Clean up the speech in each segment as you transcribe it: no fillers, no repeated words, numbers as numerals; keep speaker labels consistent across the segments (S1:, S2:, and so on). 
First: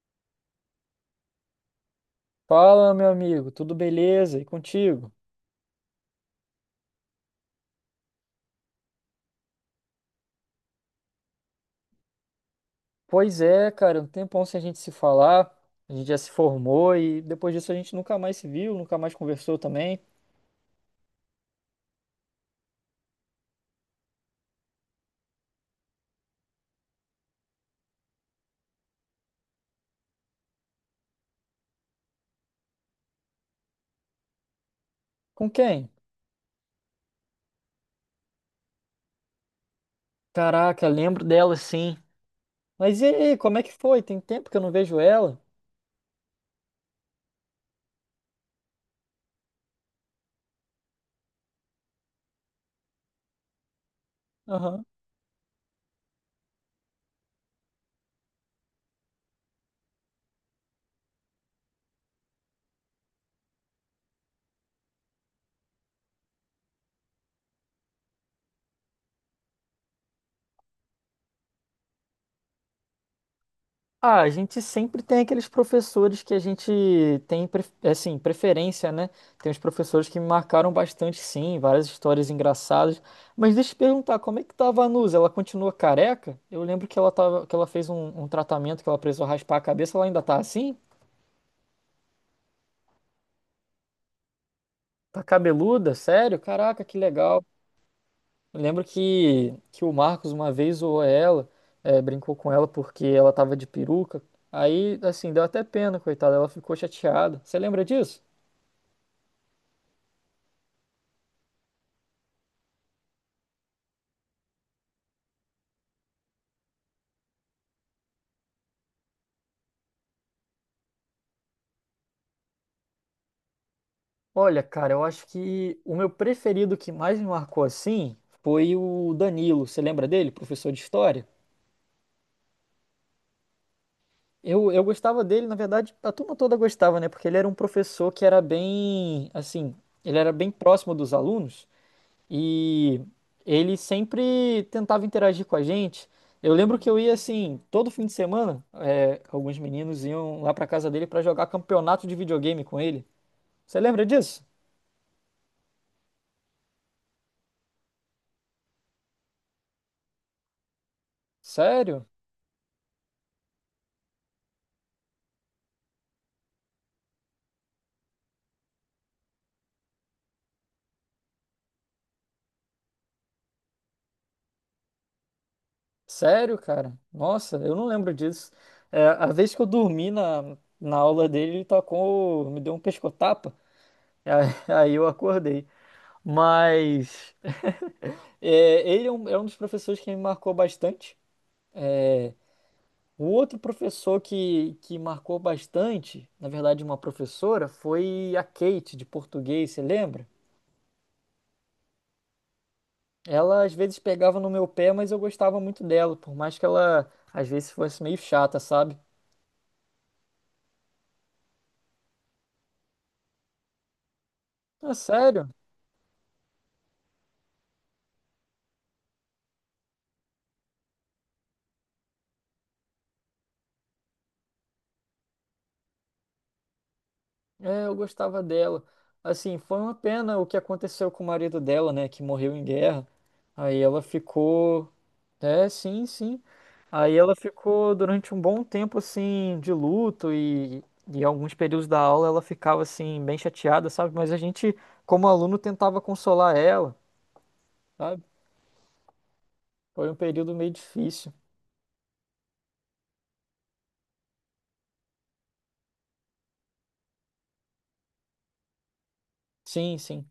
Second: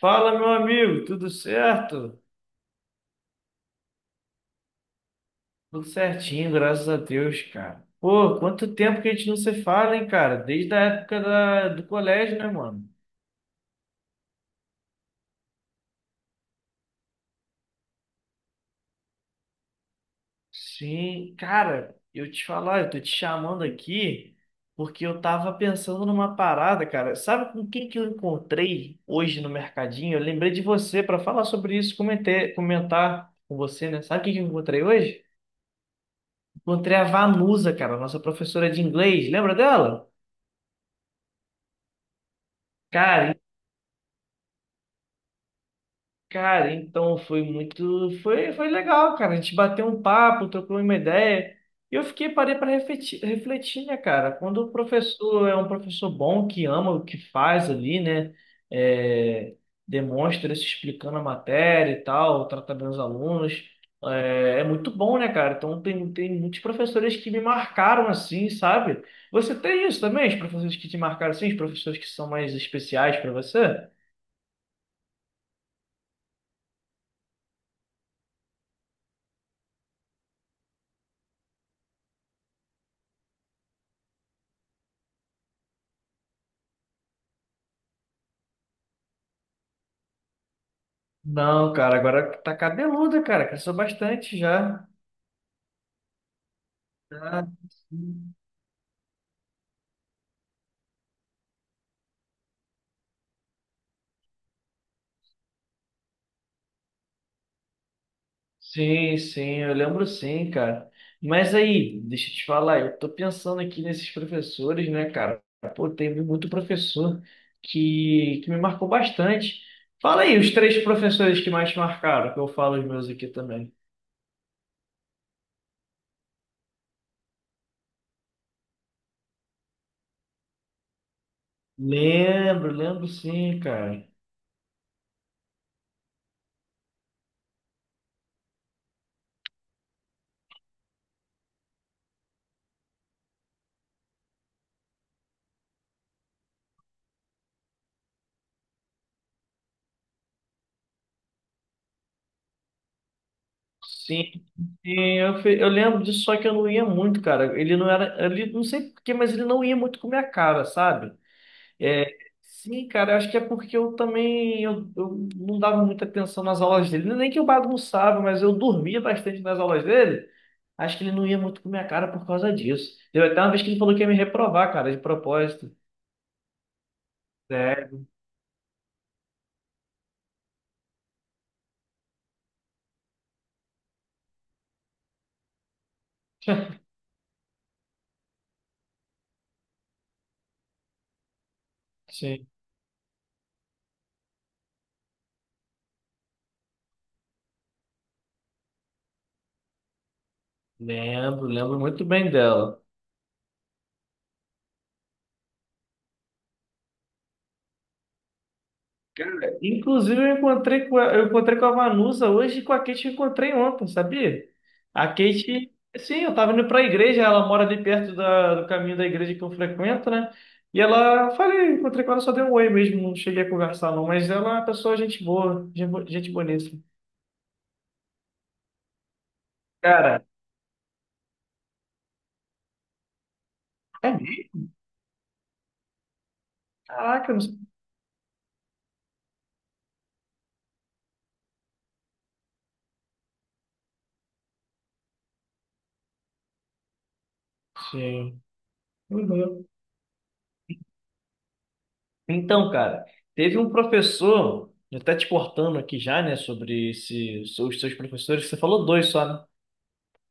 S1: Fala, meu amigo, tudo certo?
S2: Fala, meu amigo, tudo beleza? E contigo?
S1: Tudo certinho, graças a Deus, cara. Pô, quanto tempo que a gente não se fala, hein, cara? Desde a época do colégio, né, mano?
S2: Pois é, cara, um tempão sem a gente se falar, a gente já se formou e depois disso a gente nunca mais se viu, nunca mais conversou também.
S1: Sim, cara, eu te falar, eu tô te chamando aqui porque eu tava pensando numa parada, cara. Sabe com quem que eu encontrei hoje no mercadinho? Eu lembrei de você pra falar sobre isso, comentar com você, né? Sabe quem que eu encontrei hoje?
S2: Com quem?
S1: Encontrei a Vanusa, cara, nossa professora de inglês. Lembra dela?
S2: Caraca, lembro dela sim. Mas e
S1: Cara,
S2: aí, como é que foi? Tem tempo que eu não vejo ela?
S1: Cara, então foi muito, foi legal, cara. A gente bateu um papo, trocou uma ideia. E eu fiquei, parei para refletir, né, cara? Quando o professor é um professor bom, que ama o que faz ali, né? É, demonstra se explicando a matéria e tal, trata bem os alunos. É, é muito bom, né, cara? Então tem muitos professores que me marcaram assim, sabe? Você tem isso também? Os professores que te marcaram assim, os professores que são mais especiais para você?
S2: Ah, a gente sempre tem aqueles professores que a gente tem, assim, preferência, né? Tem uns professores que me marcaram bastante, sim, várias histórias engraçadas. Mas deixa eu te perguntar, como é que tava a Vanusa? Ela continua careca? Eu lembro que ela tava, que ela fez um tratamento que ela precisou raspar a cabeça, ela ainda tá assim?
S1: Não, cara, agora tá cabeluda, cara. Cresceu bastante já.
S2: Tá cabeluda? Sério? Caraca, que legal.
S1: Ah, sim,
S2: Eu lembro que o Marcos uma vez zoou ela, brincou com ela porque ela tava de peruca. Aí, assim, deu até pena, coitada, ela ficou chateada. Você lembra disso?
S1: sim, sim, eu lembro sim, cara. Mas aí, deixa eu te falar, eu tô pensando aqui nesses professores, né, cara? Pô, teve muito professor que me marcou bastante. Fala aí, os três professores que mais te marcaram, que eu falo os meus aqui também.
S2: Olha, cara, eu acho que o meu preferido que mais me marcou assim foi o Danilo. Você lembra dele, professor de história?
S1: Lembro, lembro sim, cara.
S2: Eu gostava dele, na verdade, a turma toda gostava, né? Porque ele era um professor que era bem, assim, ele era bem próximo dos alunos e ele sempre tentava interagir com a gente. Eu lembro que eu ia, assim, todo fim de semana, é, alguns meninos iam lá pra casa dele pra jogar campeonato de videogame com ele. Você lembra
S1: Sim,
S2: disso?
S1: Sim, eu lembro disso, só que eu não ia muito, cara. Ele não era, ele não sei por quê, mas ele não ia muito com a minha cara, sabe? É,
S2: Sério?
S1: sim, cara, eu acho que é porque eu também eu não dava muita atenção nas aulas dele. Nem que eu bagunçava, mas eu dormia bastante nas aulas dele. Acho que ele não ia muito com a minha cara por causa disso. Deu até uma vez que ele falou que ia me reprovar, cara, de propósito.
S2: Sério, cara? Nossa, eu não
S1: É,
S2: lembro disso. É, a vez que eu dormi na aula dele, ele tacou, me deu um pescotapa, aí, aí eu acordei. Mas é, ele é um dos professores que me marcou bastante.
S1: sim.
S2: O outro professor que marcou bastante, na verdade, uma professora, foi a Kate, de português, você lembra?
S1: Lembro, lembro muito bem dela.
S2: Ela às vezes pegava no meu pé, mas eu gostava muito dela, por mais que ela às vezes fosse meio chata, sabe?
S1: Cara, inclusive eu encontrei com a Vanusa hoje e com a Kate eu encontrei ontem, sabia?
S2: É
S1: A
S2: sério.
S1: Kate, sim, eu tava indo pra igreja, ela mora ali perto do caminho da igreja que eu frequento, né? E ela, falei, encontrei com ela, só dei um oi mesmo, não cheguei a conversar não, mas ela é uma pessoa gente boa, gente bonita.
S2: É, eu gostava dela. Assim, foi uma
S1: Cara,
S2: pena o que aconteceu com o marido dela, né, que morreu em guerra. Aí ela
S1: é mesmo?
S2: ficou, é, sim, sim. Aí
S1: Caraca,
S2: ela
S1: eu não sei.
S2: ficou durante um bom tempo assim de luto e alguns períodos da aula ela ficava assim bem chateada, sabe? Mas a gente, como aluno, tentava consolar ela, sabe?
S1: Sim. Uhum.
S2: Foi um período meio difícil.
S1: Então, cara, teve um professor, até te cortando aqui já, né, sobre esse, os seus professores, você falou dois só, né?
S2: Sim, sim.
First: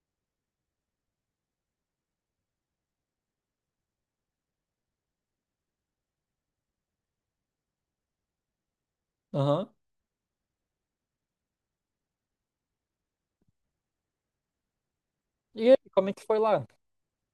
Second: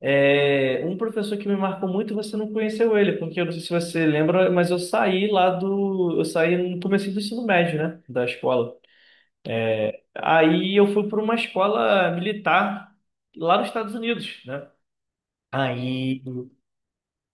S1: É, um professor que me marcou muito, você não conheceu ele, porque eu não sei se você lembra, mas eu saí lá do. Eu saí no começo do ensino médio, né? Da escola.
S2: Aham.
S1: Aí eu fui para uma escola militar lá nos Estados Unidos, né?
S2: E aí, como é que
S1: Aí,
S2: foi lá?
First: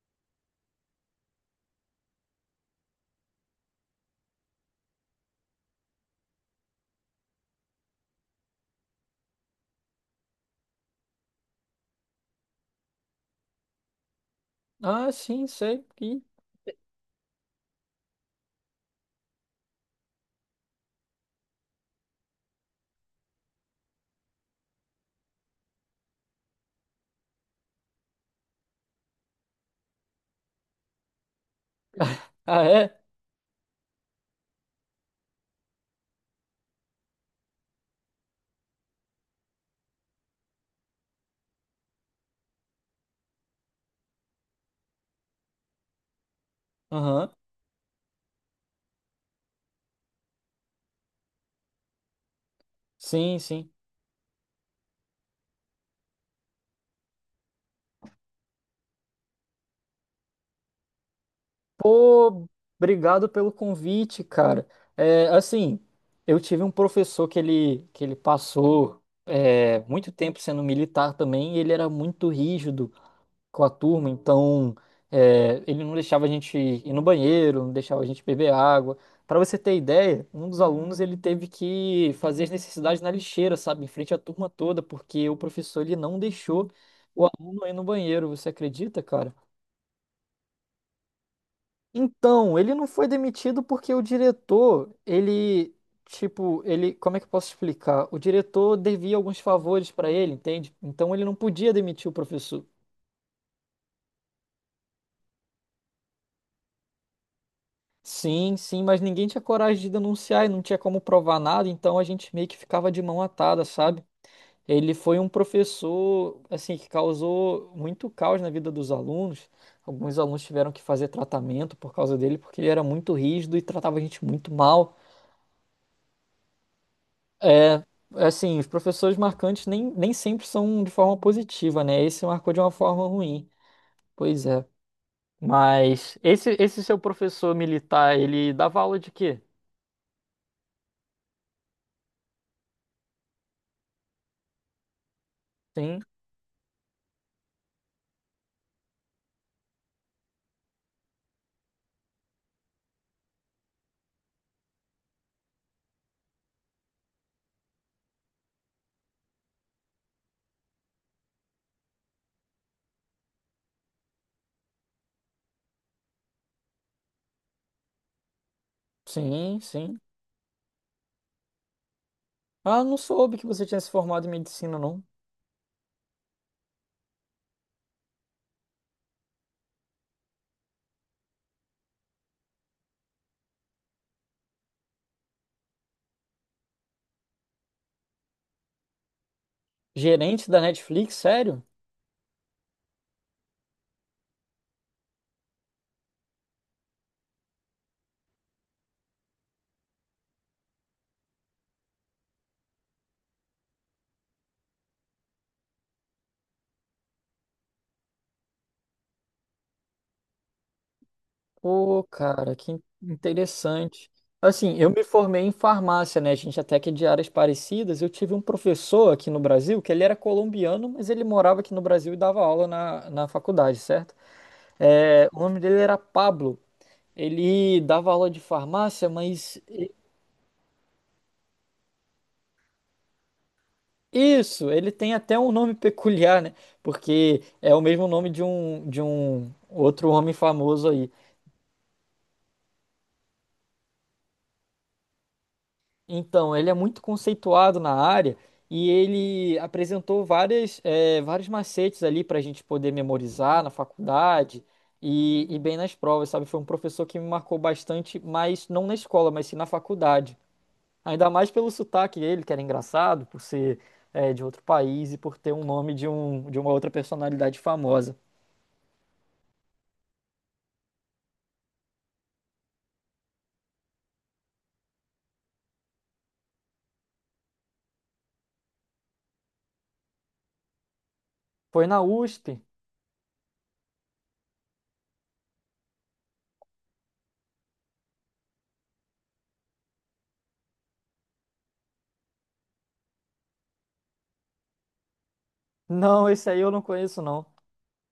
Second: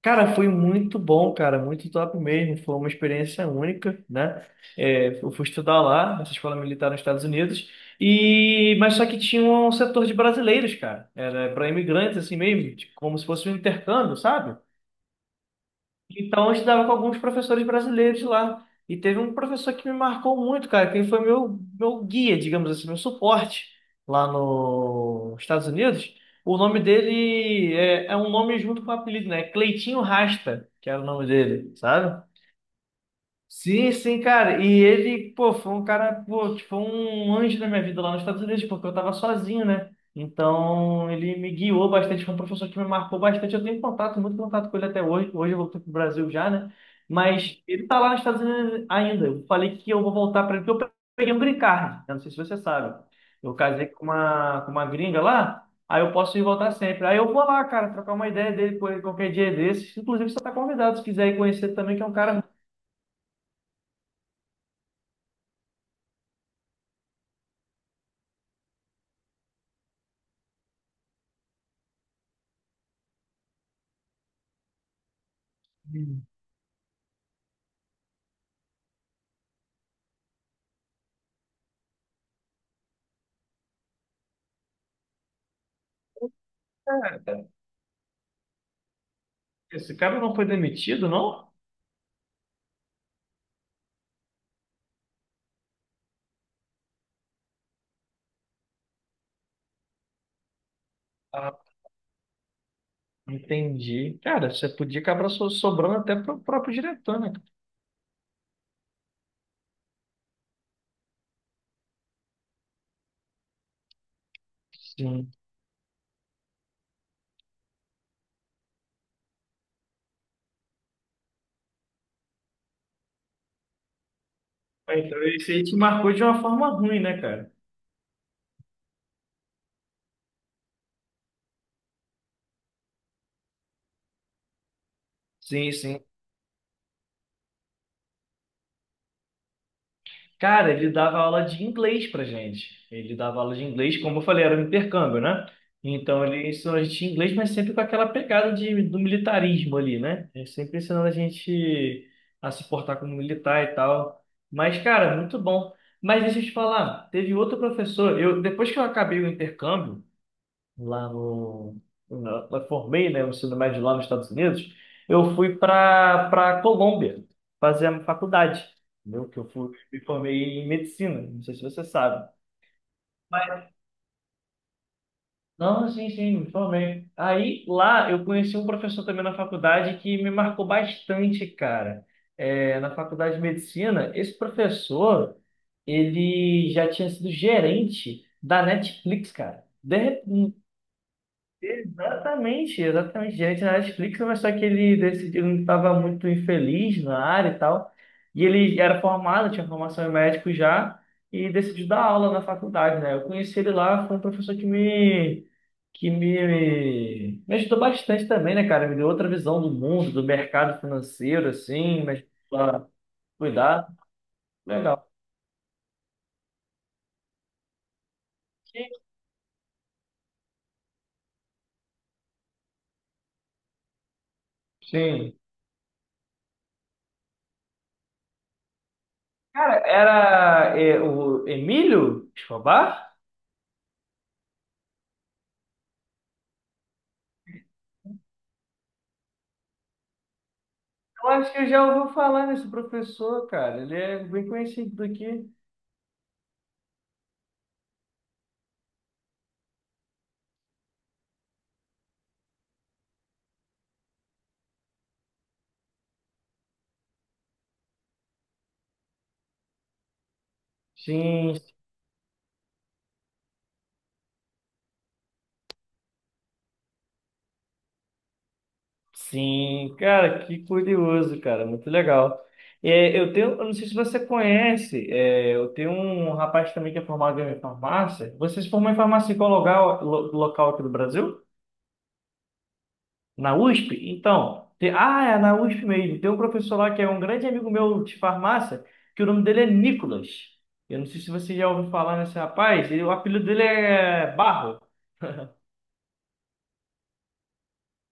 S1: cara, foi muito bom, cara, muito top mesmo. Foi uma experiência única, né? É, eu fui estudar lá, nessa escola militar nos Estados Unidos, e mas só que tinha um setor de brasileiros, cara. Era para imigrantes, assim mesmo, tipo, como se fosse um intercâmbio, sabe?
S2: Ah, sim, sei. Ih.
S1: Então, eu estudava com alguns professores brasileiros lá. E teve um professor que me marcou muito, cara, que ele foi meu guia, digamos assim, meu suporte lá nos Estados Unidos. O nome dele é um nome junto com o apelido, né? Cleitinho Rasta, que era o nome dele, sabe?
S2: Ah, é?
S1: Sim, sim, cara. E ele, pô, foi um cara, pô, tipo, um anjo na minha vida lá nos Estados Unidos, porque eu tava sozinho, né? Então, ele me guiou bastante, foi um professor que me marcou bastante. Eu tenho contato, muito contato com ele até hoje. Hoje eu voltei pro Brasil já, né?
S2: Aham.
S1: Mas ele tá lá nos Estados Unidos ainda. Eu falei que eu vou voltar para ele, porque eu peguei um green card. Eu não sei se você sabe.
S2: Sim,
S1: Eu
S2: sim.
S1: casei com uma gringa lá, aí eu posso ir voltar sempre. Aí eu vou lá, cara, trocar uma ideia dele com ele qualquer dia desses. Inclusive, você tá convidado, se quiser ir conhecer também, que é um cara.
S2: Pô, obrigado pelo convite, cara. É, assim, eu tive um professor que ele passou é, muito tempo sendo militar também, e ele era muito rígido com a turma, então é, ele não deixava a gente ir no banheiro, não deixava a gente beber água. Para você ter ideia, um dos alunos ele teve que fazer as necessidades na lixeira, sabe, em frente à turma toda, porque o professor ele não deixou o
S1: Cara,
S2: aluno ir no banheiro. Você acredita, cara?
S1: esse cara não foi demitido, não?
S2: Então, ele não foi demitido porque o diretor, ele, tipo, ele, como é que eu posso explicar? O diretor devia alguns favores para ele, entende? Então ele não
S1: Ah,
S2: podia demitir o professor.
S1: entendi. Cara, você podia acabar sobrando até pro próprio diretor, né? Cara?
S2: Sim, sim, mas ninguém tinha coragem de denunciar e não tinha como provar nada, então a gente meio que ficava de mão atada, sabe? Ele foi um
S1: Sim.
S2: professor, assim, que causou muito caos na vida dos alunos. Alguns alunos tiveram que fazer tratamento por causa dele, porque ele era muito rígido e tratava a gente muito mal.
S1: Ah, então, isso aí te marcou de uma forma ruim, né, cara?
S2: É, assim, os professores marcantes nem, nem sempre são de forma positiva, né? Esse marcou de uma forma ruim. Pois é.
S1: Sim, sim.
S2: Mas esse seu professor militar, ele dava aula de quê?
S1: Cara, ele dava aula de inglês pra gente. Ele dava aula de inglês, como eu falei, era um intercâmbio, né?
S2: Sim,
S1: Então ele ensinou a gente inglês, mas sempre com aquela pegada de, do militarismo ali, né? Ele sempre ensinando a gente a se portar como militar e tal. Mas, cara, muito bom. Mas deixa eu te falar, teve outro professor, eu, depois que eu acabei o intercâmbio, lá no, na- eu formei, né, o ensino médio lá nos Estados Unidos, eu fui para Colômbia fazer a faculdade, entendeu? Que eu
S2: sim,
S1: fui,
S2: sim.
S1: me formei em medicina, não sei se você sabe.
S2: Ah, não soube que você
S1: Mas,
S2: tinha se formado em medicina, não.
S1: não, sim, sim, me formei. Aí lá eu conheci um professor também na faculdade que me marcou bastante, cara. É, na faculdade de medicina, esse professor, ele já tinha sido gerente da Netflix, cara. De,
S2: Gerente da Netflix, sério?
S1: exatamente, exatamente. Diante da Netflix, mas só que ele decidiu, ele estava muito infeliz na área e tal. E ele era formado, tinha formação em médico já, e decidiu dar aula na faculdade, né? Eu conheci ele lá, foi um professor me ajudou bastante também, né, cara? Me deu outra visão do mundo, do mercado financeiro,
S2: Pô,
S1: assim, mas
S2: cara, que
S1: pra cuidar.
S2: interessante. Assim, eu me
S1: Legal.
S2: formei em farmácia, né? A gente até que é de áreas parecidas. Eu tive um professor aqui no Brasil, que ele era colombiano, mas ele morava aqui no Brasil e dava aula na faculdade, certo? É,
S1: Sim.
S2: o nome dele era Pablo. Ele dava aula de farmácia, mas
S1: Cara, era eh, o Emílio Escobar?
S2: isso, ele tem até um nome peculiar, né? Porque é o mesmo nome de um outro homem famoso aí.
S1: Eu acho que eu já ouvi falar desse professor, cara. Ele é bem conhecido daqui.
S2: Então, ele é muito conceituado na área e ele apresentou várias, vários macetes ali para a gente poder memorizar na faculdade e bem nas provas, sabe? Foi um professor que me marcou bastante, mas não na escola, mas sim na faculdade. Ainda mais
S1: Sim,
S2: pelo sotaque dele, que era engraçado, por ser, de outro país e por ter um nome de, um, de uma outra personalidade famosa.
S1: sim. Cara, que curioso, cara. Muito legal. É, eu tenho, eu não sei se você conhece, é, eu tenho um rapaz também que é formado em farmácia. Você se formou em farmácia em qual local, local aqui do Brasil?
S2: Foi na USP?
S1: Na USP? Então, tem- ah, é na USP mesmo. Tem um professor lá que é um grande amigo meu de farmácia, que o nome dele é Nicolas. Eu não sei se você já ouviu falar nesse rapaz, ele- o apelido dele é Barro.
S2: Não, esse aí eu não conheço, não.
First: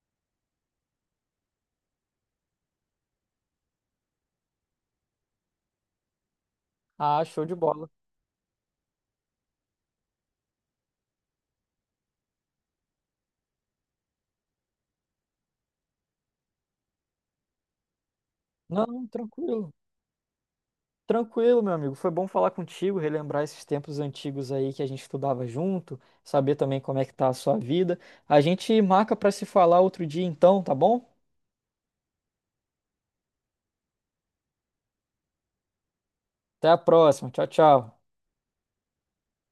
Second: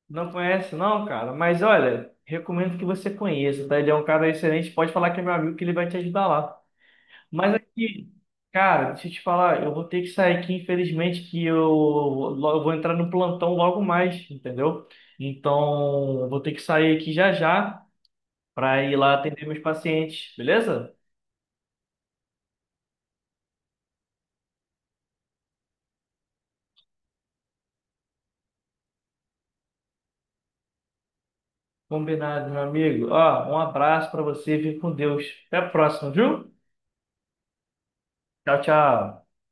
S1: Não conhece, não, cara? Mas olha, recomendo que você conheça, tá? Ele é um cara excelente. Pode falar que é meu amigo, que ele vai te ajudar lá.
S2: Ah, show de
S1: Mas
S2: bola.
S1: aqui, cara, deixa eu te falar, eu vou ter que sair aqui, infelizmente, que eu, eu vou entrar no plantão logo mais, entendeu? Então, eu vou ter que sair aqui já já para ir
S2: Não,
S1: lá atender meus
S2: tranquilo.
S1: pacientes, beleza?
S2: Tranquilo, meu amigo. Foi bom falar contigo, relembrar esses tempos antigos aí que a gente estudava junto, saber também como é que tá a sua vida. A gente marca para se falar outro dia então, tá bom?
S1: Combinado, meu amigo. Ó, um abraço para você, fique com Deus. Até a próxima, viu?
S2: Até a próxima. Tchau, tchau.
S1: Tchau, tchau.